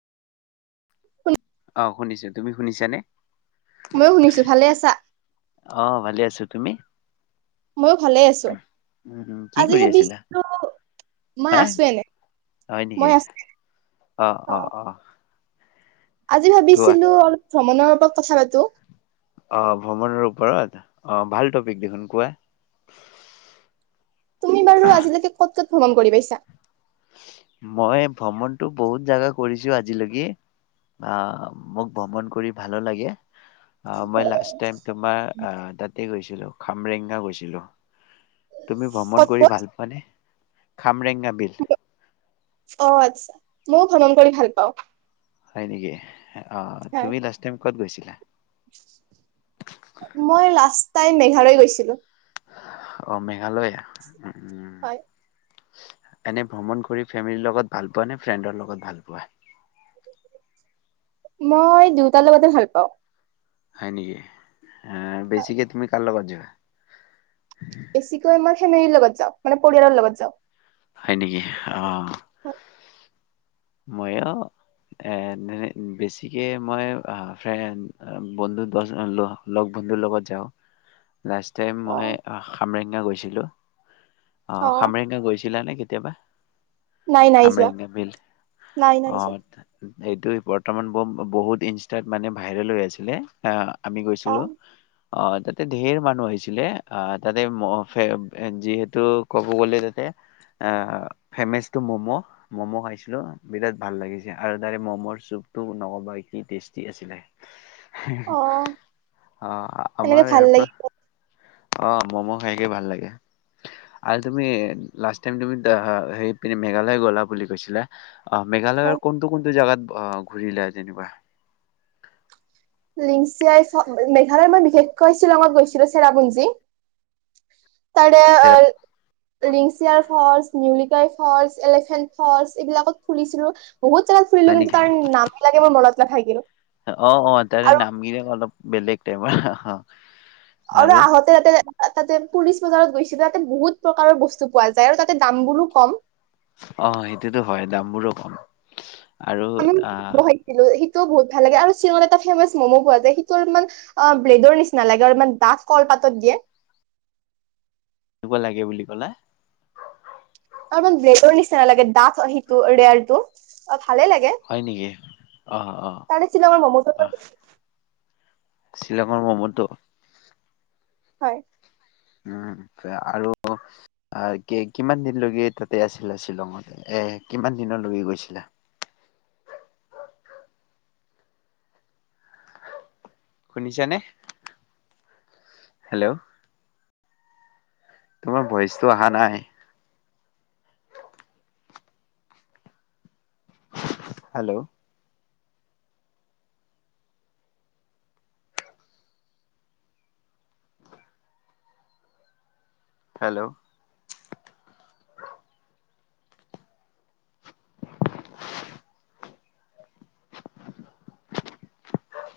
উ অ শুনিছো তুমি শুনিছানে ময়ো শুনিছো ভালে আছা অ ভালে আছো তুমি ময়ো ভালেই আছো উম উম কি আজি কৰি আছিলা ভাবিছো মই হা আছো এনে হয় নেকি মই আছো অ আজি কোৱা ভাবিছিলো অলপ ভ্ৰমণৰ ওপৰত কথা পাতো আঁহ ভ্ৰমণৰ ওপৰত আঁহ ভাল টপিক দেখোন কোৱা তুমি বাৰু আজিলৈকে ক'ত ক'ত ভ্ৰমণ কৰি পাইছা? মই ভ্ৰমণ তো বহুত জাগা কৰিছো আজিলৈকৈ আঁহ মোক ভ্ৰমণ কৰি ভালো লাগে অঁ মই লাষ্ট টাইম তাতে গৈছো ছিলো খামৰেংগা গৈছিলো তুমি ভ্ৰমণ ক'ত কৰি ক'ত ভাল পোৱানে? খামৰেং কাবিল অঁ আচ্ছা ময়ও ভ্ৰমণ কৰি ভাল পাওঁ হয় নেকি অঁ হয় তুমি লাষ্ট টাইম ক'ত গৈছিলা? তাই মেঘালয় গৈছিলো অঁ মেঘালয় হয় এনে ভ্ৰমণ কৰি ফেমিলিৰ লগত ভাল পোৱা নে ফ্ৰেণ্ডৰ লগত ভাল পোৱা? মই দুইটাৰ লগতে ভাল পাওঁ হয় নেকি হ হয় বেছিকৈ তুমি কাৰলগত যোৱা? বেছিকৈ আমাৰ ফেমেলিৰ লগত যাওঁ মানে পৰিয়ালৰ লগত যাওঁ হয় নেকি অঁ হয় মইো এ বেছিকে মই বন্ধু দহ লগ বন্ধুৰ লগত যাওঁ লাষ্ট টাইম অ মই খামৰেঙা গৈছিলো অঁ অ খামৰেংকা গৈছিলা নে কেতিয়াবা নাই নাই যোৱা খামৰেিং বিল নাই নাই অঁ যোৱা এইটো বৰ্তমান বহুত ইনষ্টাত মানে ভাইৰেল হৈ আছিলে আমি অ গৈছিলো অঁ তাতে ধঢে মানুহ আহিছিলে অ তাতে যিহেতু ক'ব গলে তাতে অ ফেমাচ টো মম' ম'ম' খাইছিলো বিৰাট ভাল লাগিছে আৰু তাৰে মমৰ চুপতটো নকবাি টেষ্টি আছিলে অ অঁ এনেকে আমাৰ ভাল ইয়াৰ পৰা লাগে অঁ মম' খাইকে ভাল লাগে আৰু তুমি লাষ্ট টাই তুমি মেঘালয় গলা বুলি কৈছিলা অঃ হয় মেঘালয়ৰ কোনটো কোনটো জোগাত অ ঘূৰি লোৱা যেনিবা। লিংচিয়াই মেঘালয় মই বিশেষকৈ শ্বিলঙত গৈছিলো চেৰাপুঞ্জী, তাৰে Lyngksiar- falls, নিউলিকাই falls, elephant falls এইবিলাকত ফুৰিছিলোঁ। বহুত জাগাত ফুৰিলো হয় কিন্তু নেকি তাৰ নাম বিলাকে মোৰ মনত নাথাকিল। অ অ তাৰে আৰু নাম বিলাক, অলপ বেলেগ টাইপ, অহ- হ- হ আৰু আহোঁতে ইয়াতে, এটা যেন পুলিচ বজাৰত গৈছো যে, তাতে বহুত প্ৰকাৰৰ বস্তু পোৱা যায় আৰু তাতে দাম বোৰো কম। অ', সেইটোতো হয় দামবোৰো কম। আৰু আহ [unintelligible] হিটো বহুত ভাল লাগে আৰু শ্বিলঙত এটা ফেমাচ ম'ম' পোৱা যায় সিটো অলপমান অ', ব্ৰেডৰ নিচিনা লাগে আৰু ইমান ডাঠ কলপাতত দিয়ে। এনেকুৱা লাগে বুলি ক'লা। অ', অলপমান ব্ৰেডৰ নিচিনা লাগে দাঠ সিটো ৰেয়াৰটো। ভালে লাগে হয় নেকি? অ অ তাৰে শ্বিলঙৰ মম তো অ খাই বেছি, শ্বিলঙৰ ম'মটো। হয়। উম', আৰু কি কিমান দিনলৈকে তাতে আছিলা শ্বিলঙত? এ ', কিমান দিনলৈকে গৈছিলা? শুনিছানে হেল্ল', তোমাৰ ভইচটো আহা নাই। Hello, hello, [unintelligible]